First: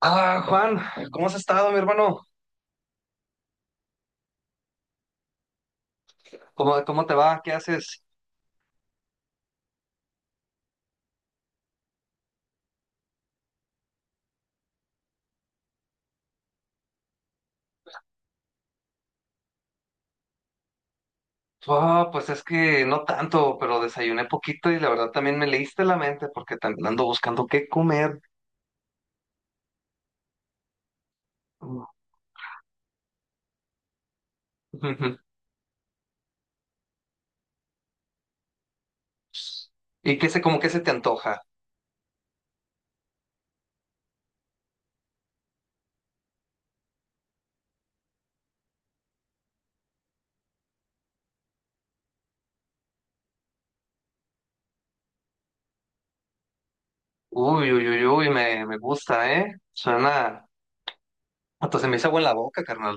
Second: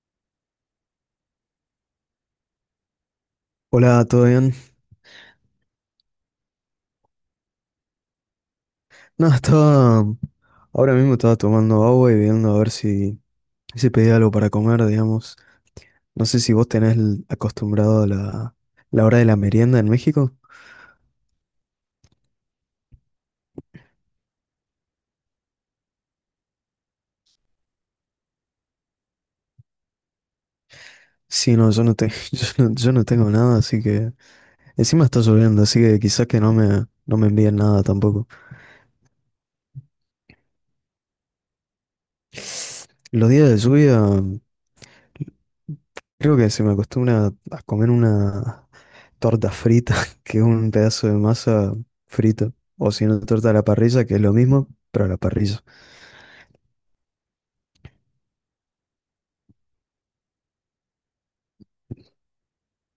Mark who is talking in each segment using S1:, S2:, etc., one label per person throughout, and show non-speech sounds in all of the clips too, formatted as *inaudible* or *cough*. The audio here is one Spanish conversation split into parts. S1: Ah, Juan, ¿cómo has estado, mi hermano?
S2: Hola, ¿todo bien?
S1: ¿Cómo dices?
S2: No, estaba. Ahora mismo estaba tomando agua y viendo a ver si pedía algo para comer, digamos. No sé si vos tenés el- acostumbrado a la hora de la merienda en México.
S1: Ah, pues es que no tanto, pero desayuné poquito y la verdad también me leíste la mente porque también ando buscando qué comer.
S2: Sí, no, yo no, te- *laughs* yo no tengo nada, así que. Encima está
S1: *laughs*
S2: lloviendo, así que quizás que no me envíen nada tampoco.
S1: ¿Y qué se, como que se te antoja?
S2: Los días de lluvia, creo que se me acostumbra a comer una. Torta frita, *laughs* que es un pedazo de masa frito, o si no, torta a la parrilla, que es lo mismo, pero a la parrilla.
S1: Uy, uy, uy, uy, me gusta, ¿eh? Suena, hasta se me hizo agua en la boca, carnal.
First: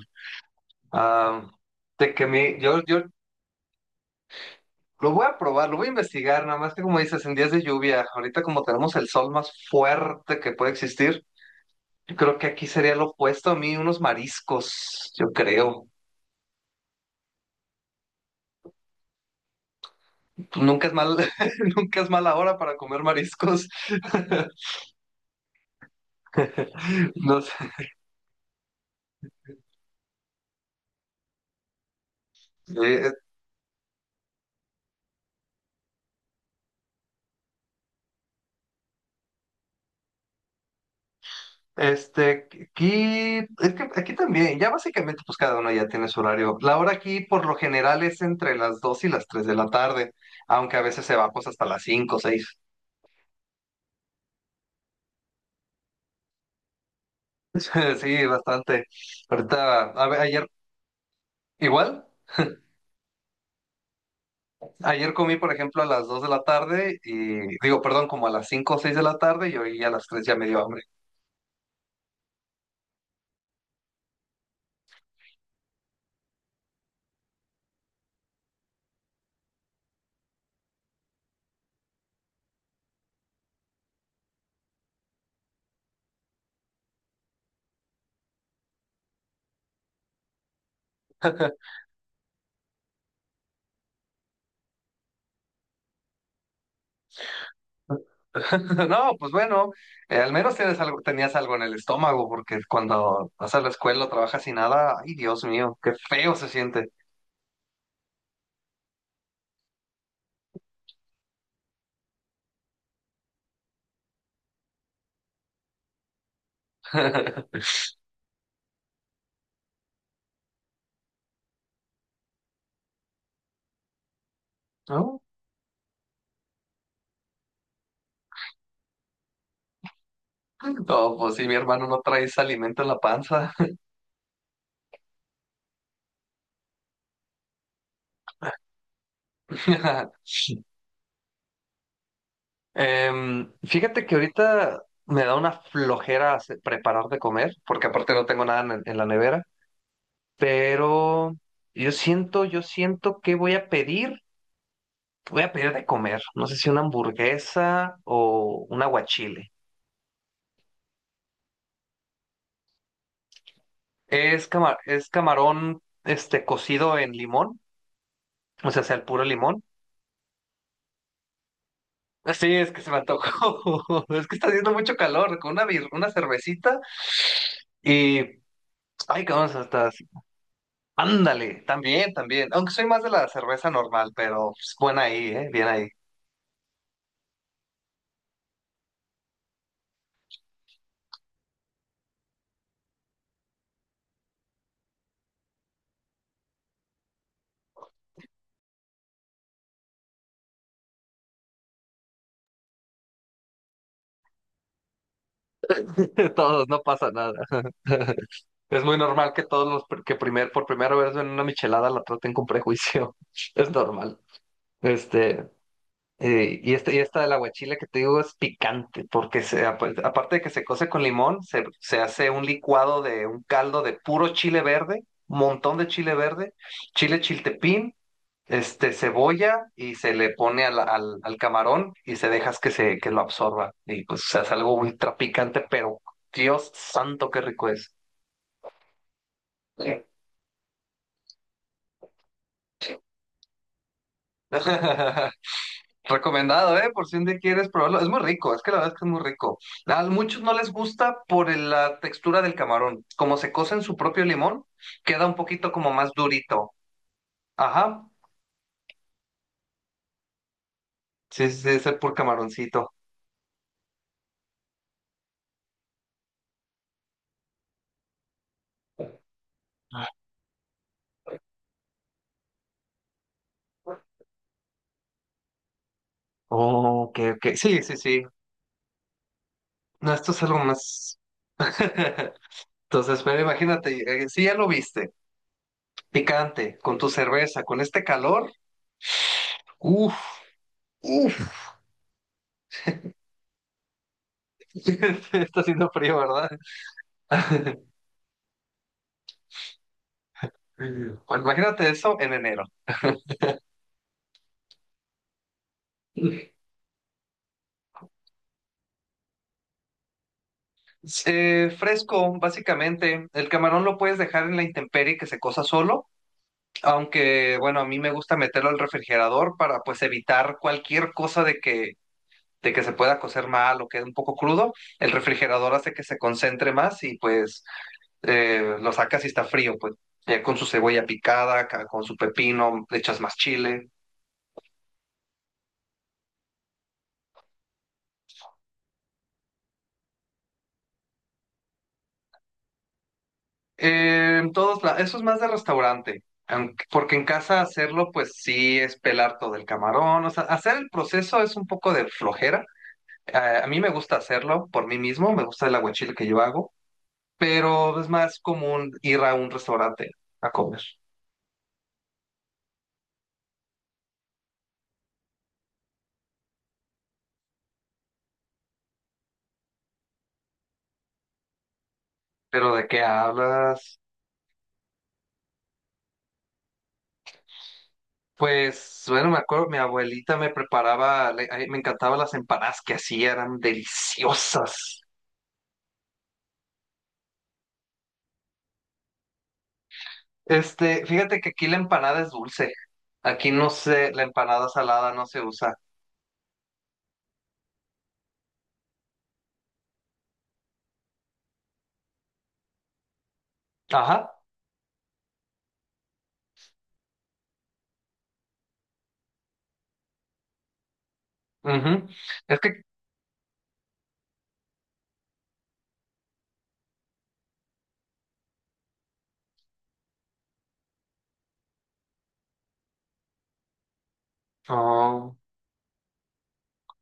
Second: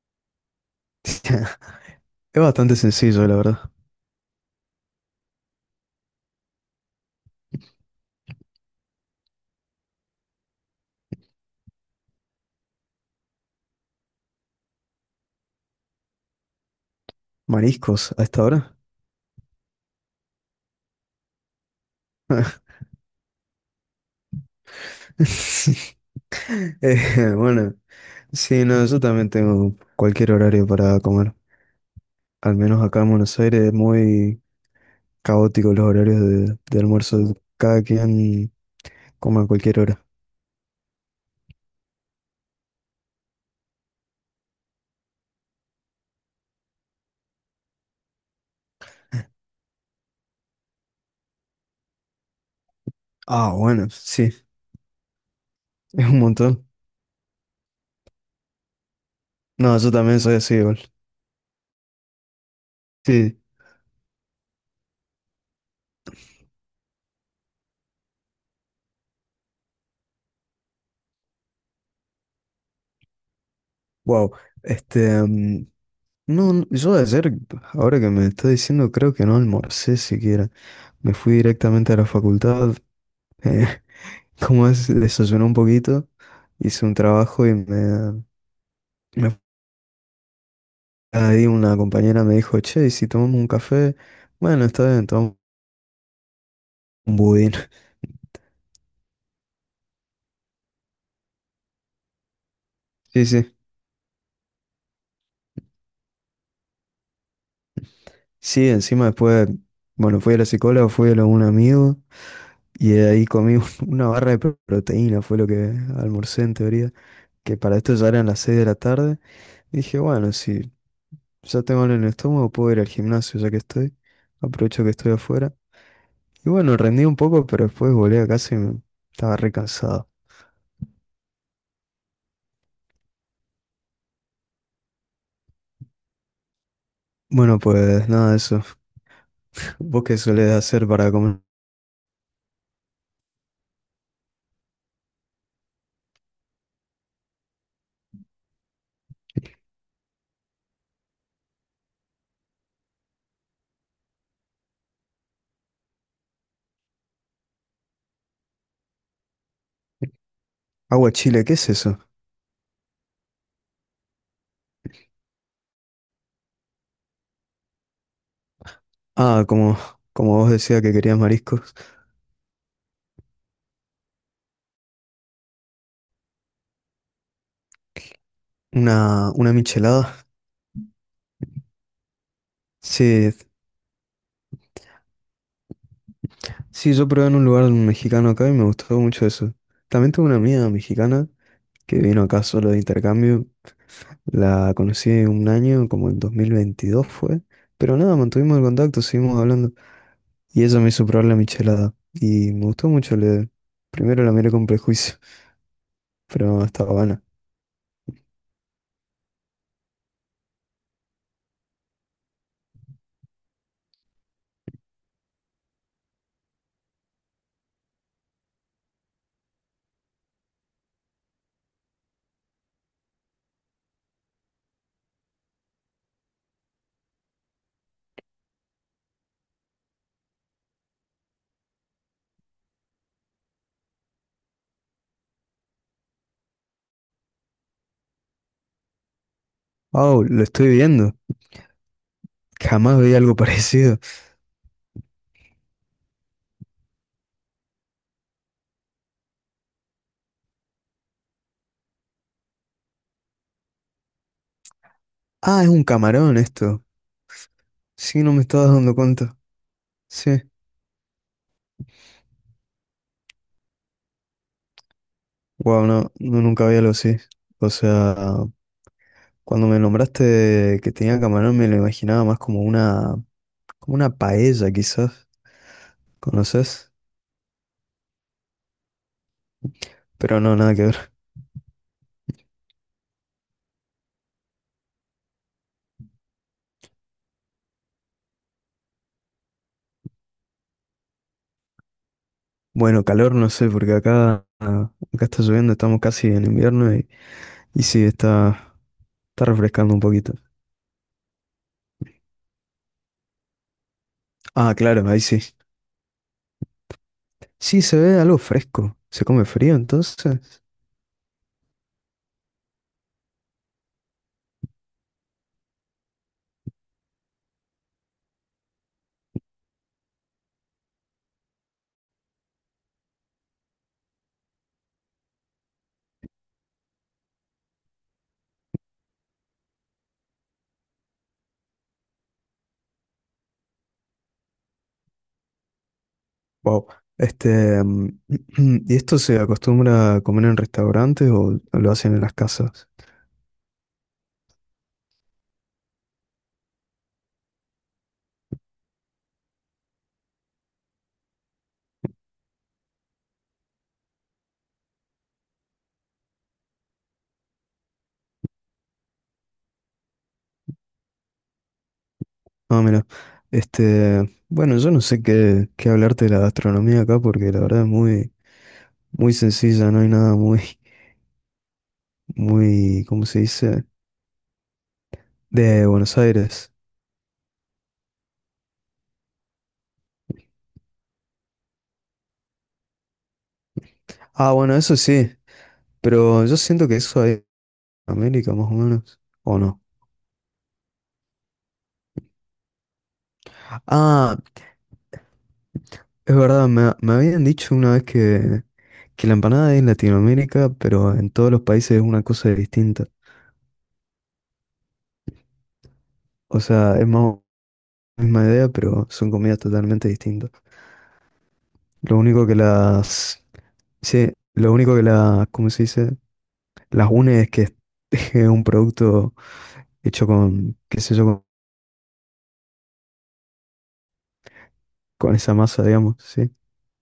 S1: Ah, de
S2: *laughs*
S1: que
S2: Es
S1: mi,
S2: bastante
S1: yo
S2: sencillo, la verdad.
S1: lo voy a probar, lo voy a investigar, nada más que como dices, en días de lluvia, ahorita como tenemos el sol más fuerte que puede existir. Yo creo que aquí sería lo opuesto a mí, unos mariscos, yo creo.
S2: Mariscos, a esta hora. *laughs*
S1: Pues nunca es mal, *laughs* nunca es mala hora para comer mariscos. *laughs* No sé.
S2: Bueno, sí, no, yo también tengo cualquier horario para comer. Al menos acá en
S1: Eh,
S2: Buenos Aires es muy caótico los horarios de almuerzo. Cada quien come a cualquier hora.
S1: Este, aquí, es que aquí también, ya básicamente, pues cada uno ya tiene su horario. La hora aquí, por lo general, es entre las 2 y las 3 de la tarde, aunque a veces se va pues hasta las cinco o 6.
S2: Ah, bueno, sí, *laughs* es un montón.
S1: *laughs* Sí, bastante.
S2: No,
S1: Ahorita,
S2: yo
S1: a ver,
S2: también soy
S1: ayer,
S2: así igual.
S1: igual.
S2: Sí,
S1: Ayer comí, por ejemplo, a las 2 de la tarde y digo, perdón, como a las 5 o 6 de la tarde y hoy a las tres ya me dio hambre.
S2: wow. Este, mm, No, no, yo ayer, ahora que me está diciendo, creo que no almorcé siquiera. Me fui directamente a la facultad, eh, *laughs* como es, desayuné un poquito, hice un trabajo y me ahí una compañera me dijo, che, ¿y si tomamos un café? Bueno, está bien, tomamos un budín. *laughs*
S1: *laughs* No, pues bueno, al menos tienes algo, tenías algo en el estómago porque
S2: Sí,
S1: cuando vas
S2: sí.
S1: a la escuela, o trabajas sin nada, ay Dios mío, qué feo se siente.
S2: Sí, encima después, bueno, fui a la psicóloga, fui a lo de un amigo y ahí *laughs* una barra de proteína, fue lo que almorcé en teoría, que
S1: *laughs*
S2: para esto ya eran las 6 de la tarde. Dije, bueno, si ya tengo en el estómago, puedo ir al gimnasio ya que estoy. Aprovecho que estoy
S1: ¿No?
S2: afuera. Y bueno, rendí un poco, pero después volé a casa y me... estaba re cansado.
S1: No, pues sí, mi hermano no traes alimento en la panza.
S2: Bueno, pues nada, eso. *laughs* ¿Vos qué solés
S1: *laughs*
S2: hacer para comer?
S1: Fíjate que ahorita me da una flojera preparar de comer porque aparte no tengo nada en la nevera. Pero yo siento que voy a pedir de comer. No sé si una hamburguesa o un aguachile.
S2: Agua chile, ¿qué es eso?
S1: Es es camarón, este, cocido en limón, o sea, sea el puro
S2: Ah,
S1: limón.
S2: como, como vos decías que querías mariscos.
S1: Sí, es que se me antojó. *laughs* Es que está haciendo mucho calor, con una, una cervecita y, ay,
S2: Una
S1: vamos hasta,
S2: michelada.
S1: ándale, también, también. Aunque soy más de la
S2: Sí,
S1: cerveza normal, pero es buena ahí, bien ahí.
S2: sí, yo probé en un lugar mexicano acá y me gustó mucho eso. También tuve una amiga mexicana que vino acá solo de intercambio. La conocí un año, como en 2022 fue. Pero nada, mantuvimos el contacto, seguimos hablando. Y ella me hizo probar la michelada. Y me gustó mucho. Le... Primero la miré con prejuicio, *laughs*
S1: *laughs*
S2: pero no,
S1: Todos, no
S2: estaba
S1: pasa
S2: buena.
S1: nada. *laughs* Es muy normal que todos que por primera vez ven una michelada la traten con prejuicio. *laughs* Es normal. Este, y, este, y esta del aguachile que te digo es picante, porque se, aparte de que se cose con limón, se hace un licuado de un caldo de puro chile verde, montón de chile verde, chile chiltepín, este, cebolla, y se le pone al camarón y se dejas que, se, que lo absorba. Y pues se hace algo ultra picante, pero Dios santo, qué rico es. Sí.
S2: Wow, lo estoy viendo. Jamás veía algo *laughs* parecido.
S1: *laughs* Recomendado, ¿eh? Por si un día quieres probarlo. Es muy rico, es que la verdad es que es muy rico. A muchos no les gusta por la textura del camarón. Como se cose en su propio limón, queda un
S2: Ah, es
S1: poquito
S2: un
S1: como más
S2: camarón
S1: durito.
S2: esto.
S1: Ajá.
S2: Sí, no me estaba dando cuenta. Sí.
S1: Sí, sí, sí, es el pur camaroncito.
S2: Wow, no, no, nunca había algo así. O sea, cuando me nombraste que tenía camarón, me lo imaginaba más como una, como una paella quizás, ¿conoces?
S1: Oh, ok, ok. Sí, sí, sí. No, esto
S2: Pero
S1: es
S2: no,
S1: algo
S2: nada que ver.
S1: más. *laughs* Entonces, pero imagínate, si ya lo viste, picante, con tu cerveza, con este calor. Uf, uf.
S2: Bueno, calor no sé, porque acá
S1: *laughs*
S2: está
S1: Está
S2: lloviendo,
S1: haciendo
S2: estamos
S1: frío,
S2: casi en
S1: ¿verdad?
S2: invierno y
S1: *laughs*
S2: sí, está, está refrescando un poquito.
S1: Bueno, imagínate eso en enero.
S2: Ah, claro, ahí sí. Sí, se ve algo fresco. ¿Se come frío entonces?
S1: Fresco, básicamente. El camarón lo puedes dejar en la intemperie que se cosa solo, aunque bueno, a mí me gusta meterlo al refrigerador para pues evitar cualquier cosa de que se pueda cocer mal o quede un poco crudo. El refrigerador hace que se concentre más y pues lo sacas y está frío, pues ya con su cebolla picada, con su pepino, le echas más chile.
S2: Wow. Este, mm, *clears throat* ¿Y esto se acostumbra a comer en restaurantes o lo hacen en las casas?
S1: En todos lados, eso es más de restaurante, aunque- porque en casa hacerlo, pues sí es pelar todo el camarón, o sea, hacer el proceso es un poco de flojera. Eh, a mí me gusta hacerlo por mí mismo, me gusta el aguachile que yo hago, pero es más común ir a un restaurante a comer.
S2: Ah, mira. Este, bueno, yo no sé qué hablarte de la gastronomía acá porque la verdad es muy, muy sencilla, no hay nada muy
S1: ¿Pero de qué
S2: muy, ¿cómo se dice?
S1: hablas?
S2: De Buenos Aires.
S1: Pues, bueno, me acuerdo, mi abuelita me preparaba, a mí me encantaban las empanadas que hacía, eran
S2: Ah, bueno, eso
S1: deliciosas.
S2: sí, pero yo siento que eso hay en América, más o menos, ¿o no?
S1: Este, fíjate que aquí la empanada es dulce. Aquí no sé, la
S2: Ah,
S1: empanada salada no se usa.
S2: es verdad, me habían dicho una vez que la empanada es en Latinoamérica, pero en todos los países es una cosa distinta.
S1: Ajá.
S2: O sea, es más o menos la misma idea, pero son comidas totalmente distintas.
S1: Ujú.
S2: Lo único que
S1: Es que,
S2: las... Sí, lo único que las, ¿cómo se dice? Las une es que es *laughs* es un producto hecho con, qué sé yo,
S1: oh,
S2: con esa masa, digamos, ¿sí?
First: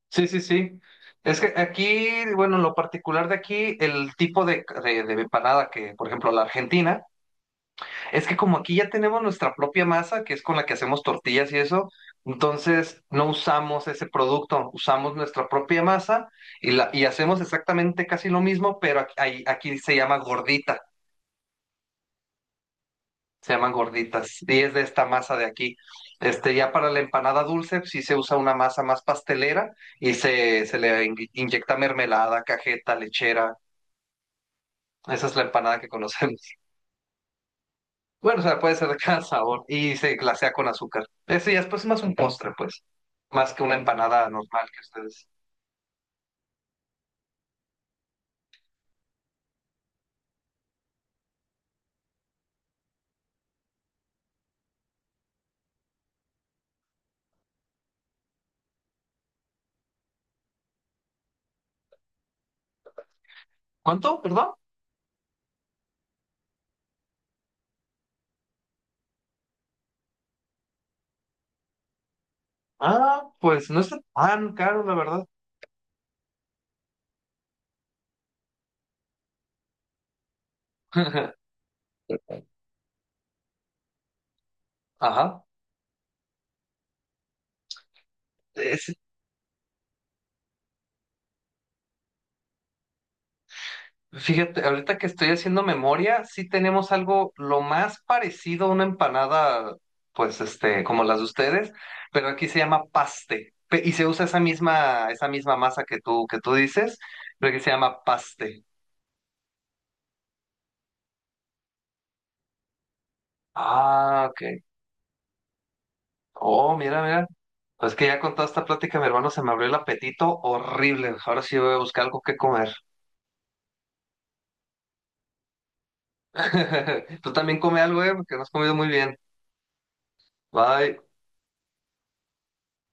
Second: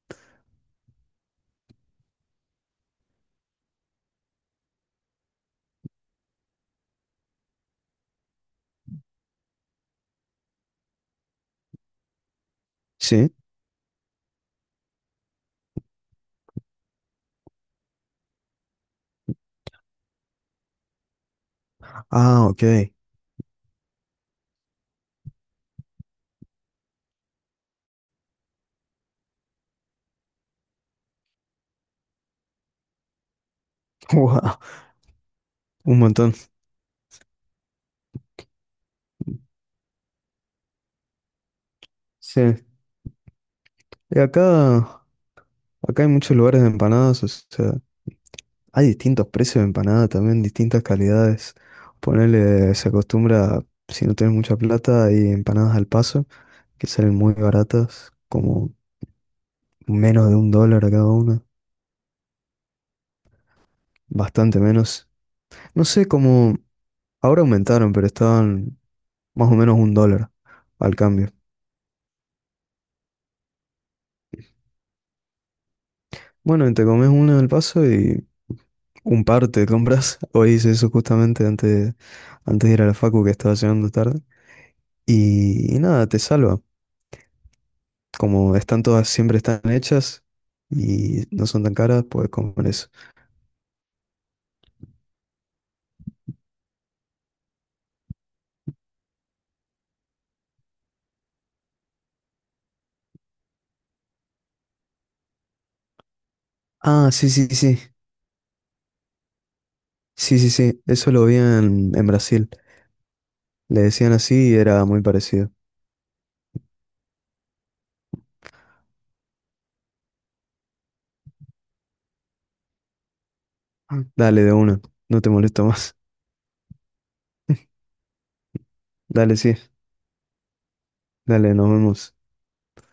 S1: sí, sí, sí. Es que aquí, bueno, lo particular de aquí, el tipo de empanada que, por ejemplo, la Argentina, es que como aquí ya tenemos nuestra propia masa, que es con la que hacemos tortillas y eso, entonces no
S2: Sí.
S1: usamos ese producto, usamos nuestra propia masa y, la, y hacemos exactamente casi lo mismo, pero aquí, aquí se llama gordita.
S2: Ah, ok.
S1: Se llaman gorditas, y es de esta masa de aquí. Este, ya para la empanada dulce, pues, sí se usa una masa más pastelera y se le inyecta mermelada, cajeta, lechera.
S2: *laughs* Wow,
S1: Esa es la empanada que
S2: un montón.
S1: conocemos. *laughs* Bueno, o sea, puede ser de cada sabor y se glasea con azúcar. Ese ya es pues más un postre,
S2: Sí.
S1: pues, más que una
S2: Y
S1: empanada normal que
S2: acá,
S1: ustedes.
S2: acá hay muchos lugares de empanadas, o sea, hay distintos precios de empanada también, distintas calidades. Ponerle, se acostumbra, si no tienes mucha plata, hay empanadas al paso, que salen muy baratas, como menos de un dólar a cada una,
S1: ¿Cuánto? ¿Perdón?
S2: bastante menos. No sé cómo, ahora aumentaron, pero estaban más o menos un dólar al cambio.
S1: Ah, pues no está tan caro, la verdad.
S2: Bueno, y te comes una al paso y un par te compras. *laughs* Hoy hice eso justamente
S1: *laughs*
S2: antes de ir a la facu que estaba llegando tarde.
S1: Ajá.
S2: Y nada, te salva. Como están
S1: Es-
S2: todas, siempre están hechas y no son tan caras, puedes comer eso.
S1: Fíjate, ahorita que estoy haciendo memoria, sí tenemos algo lo más parecido a una empanada, pues este, como las de ustedes, pero aquí se llama paste. Y se usa esa misma masa que tú dices,
S2: Ah, sí, sí,
S1: pero aquí se
S2: sí.
S1: llama paste.
S2: Sí, sí, sí. Eso lo vi en Brasil. Le decían
S1: Ah, ok.
S2: así y era muy parecido.
S1: Oh, mira, mira. Pues que ya con toda esta plática, mi hermano, se me abrió el apetito horrible. Ahora sí voy a buscar algo que comer.
S2: Ah. Dale, de una. No te molesto más.
S1: *laughs* Tú también come algo, porque no has comido muy bien.
S2: *laughs* Dale, sí.
S1: Bye.
S2: Dale, nos vemos.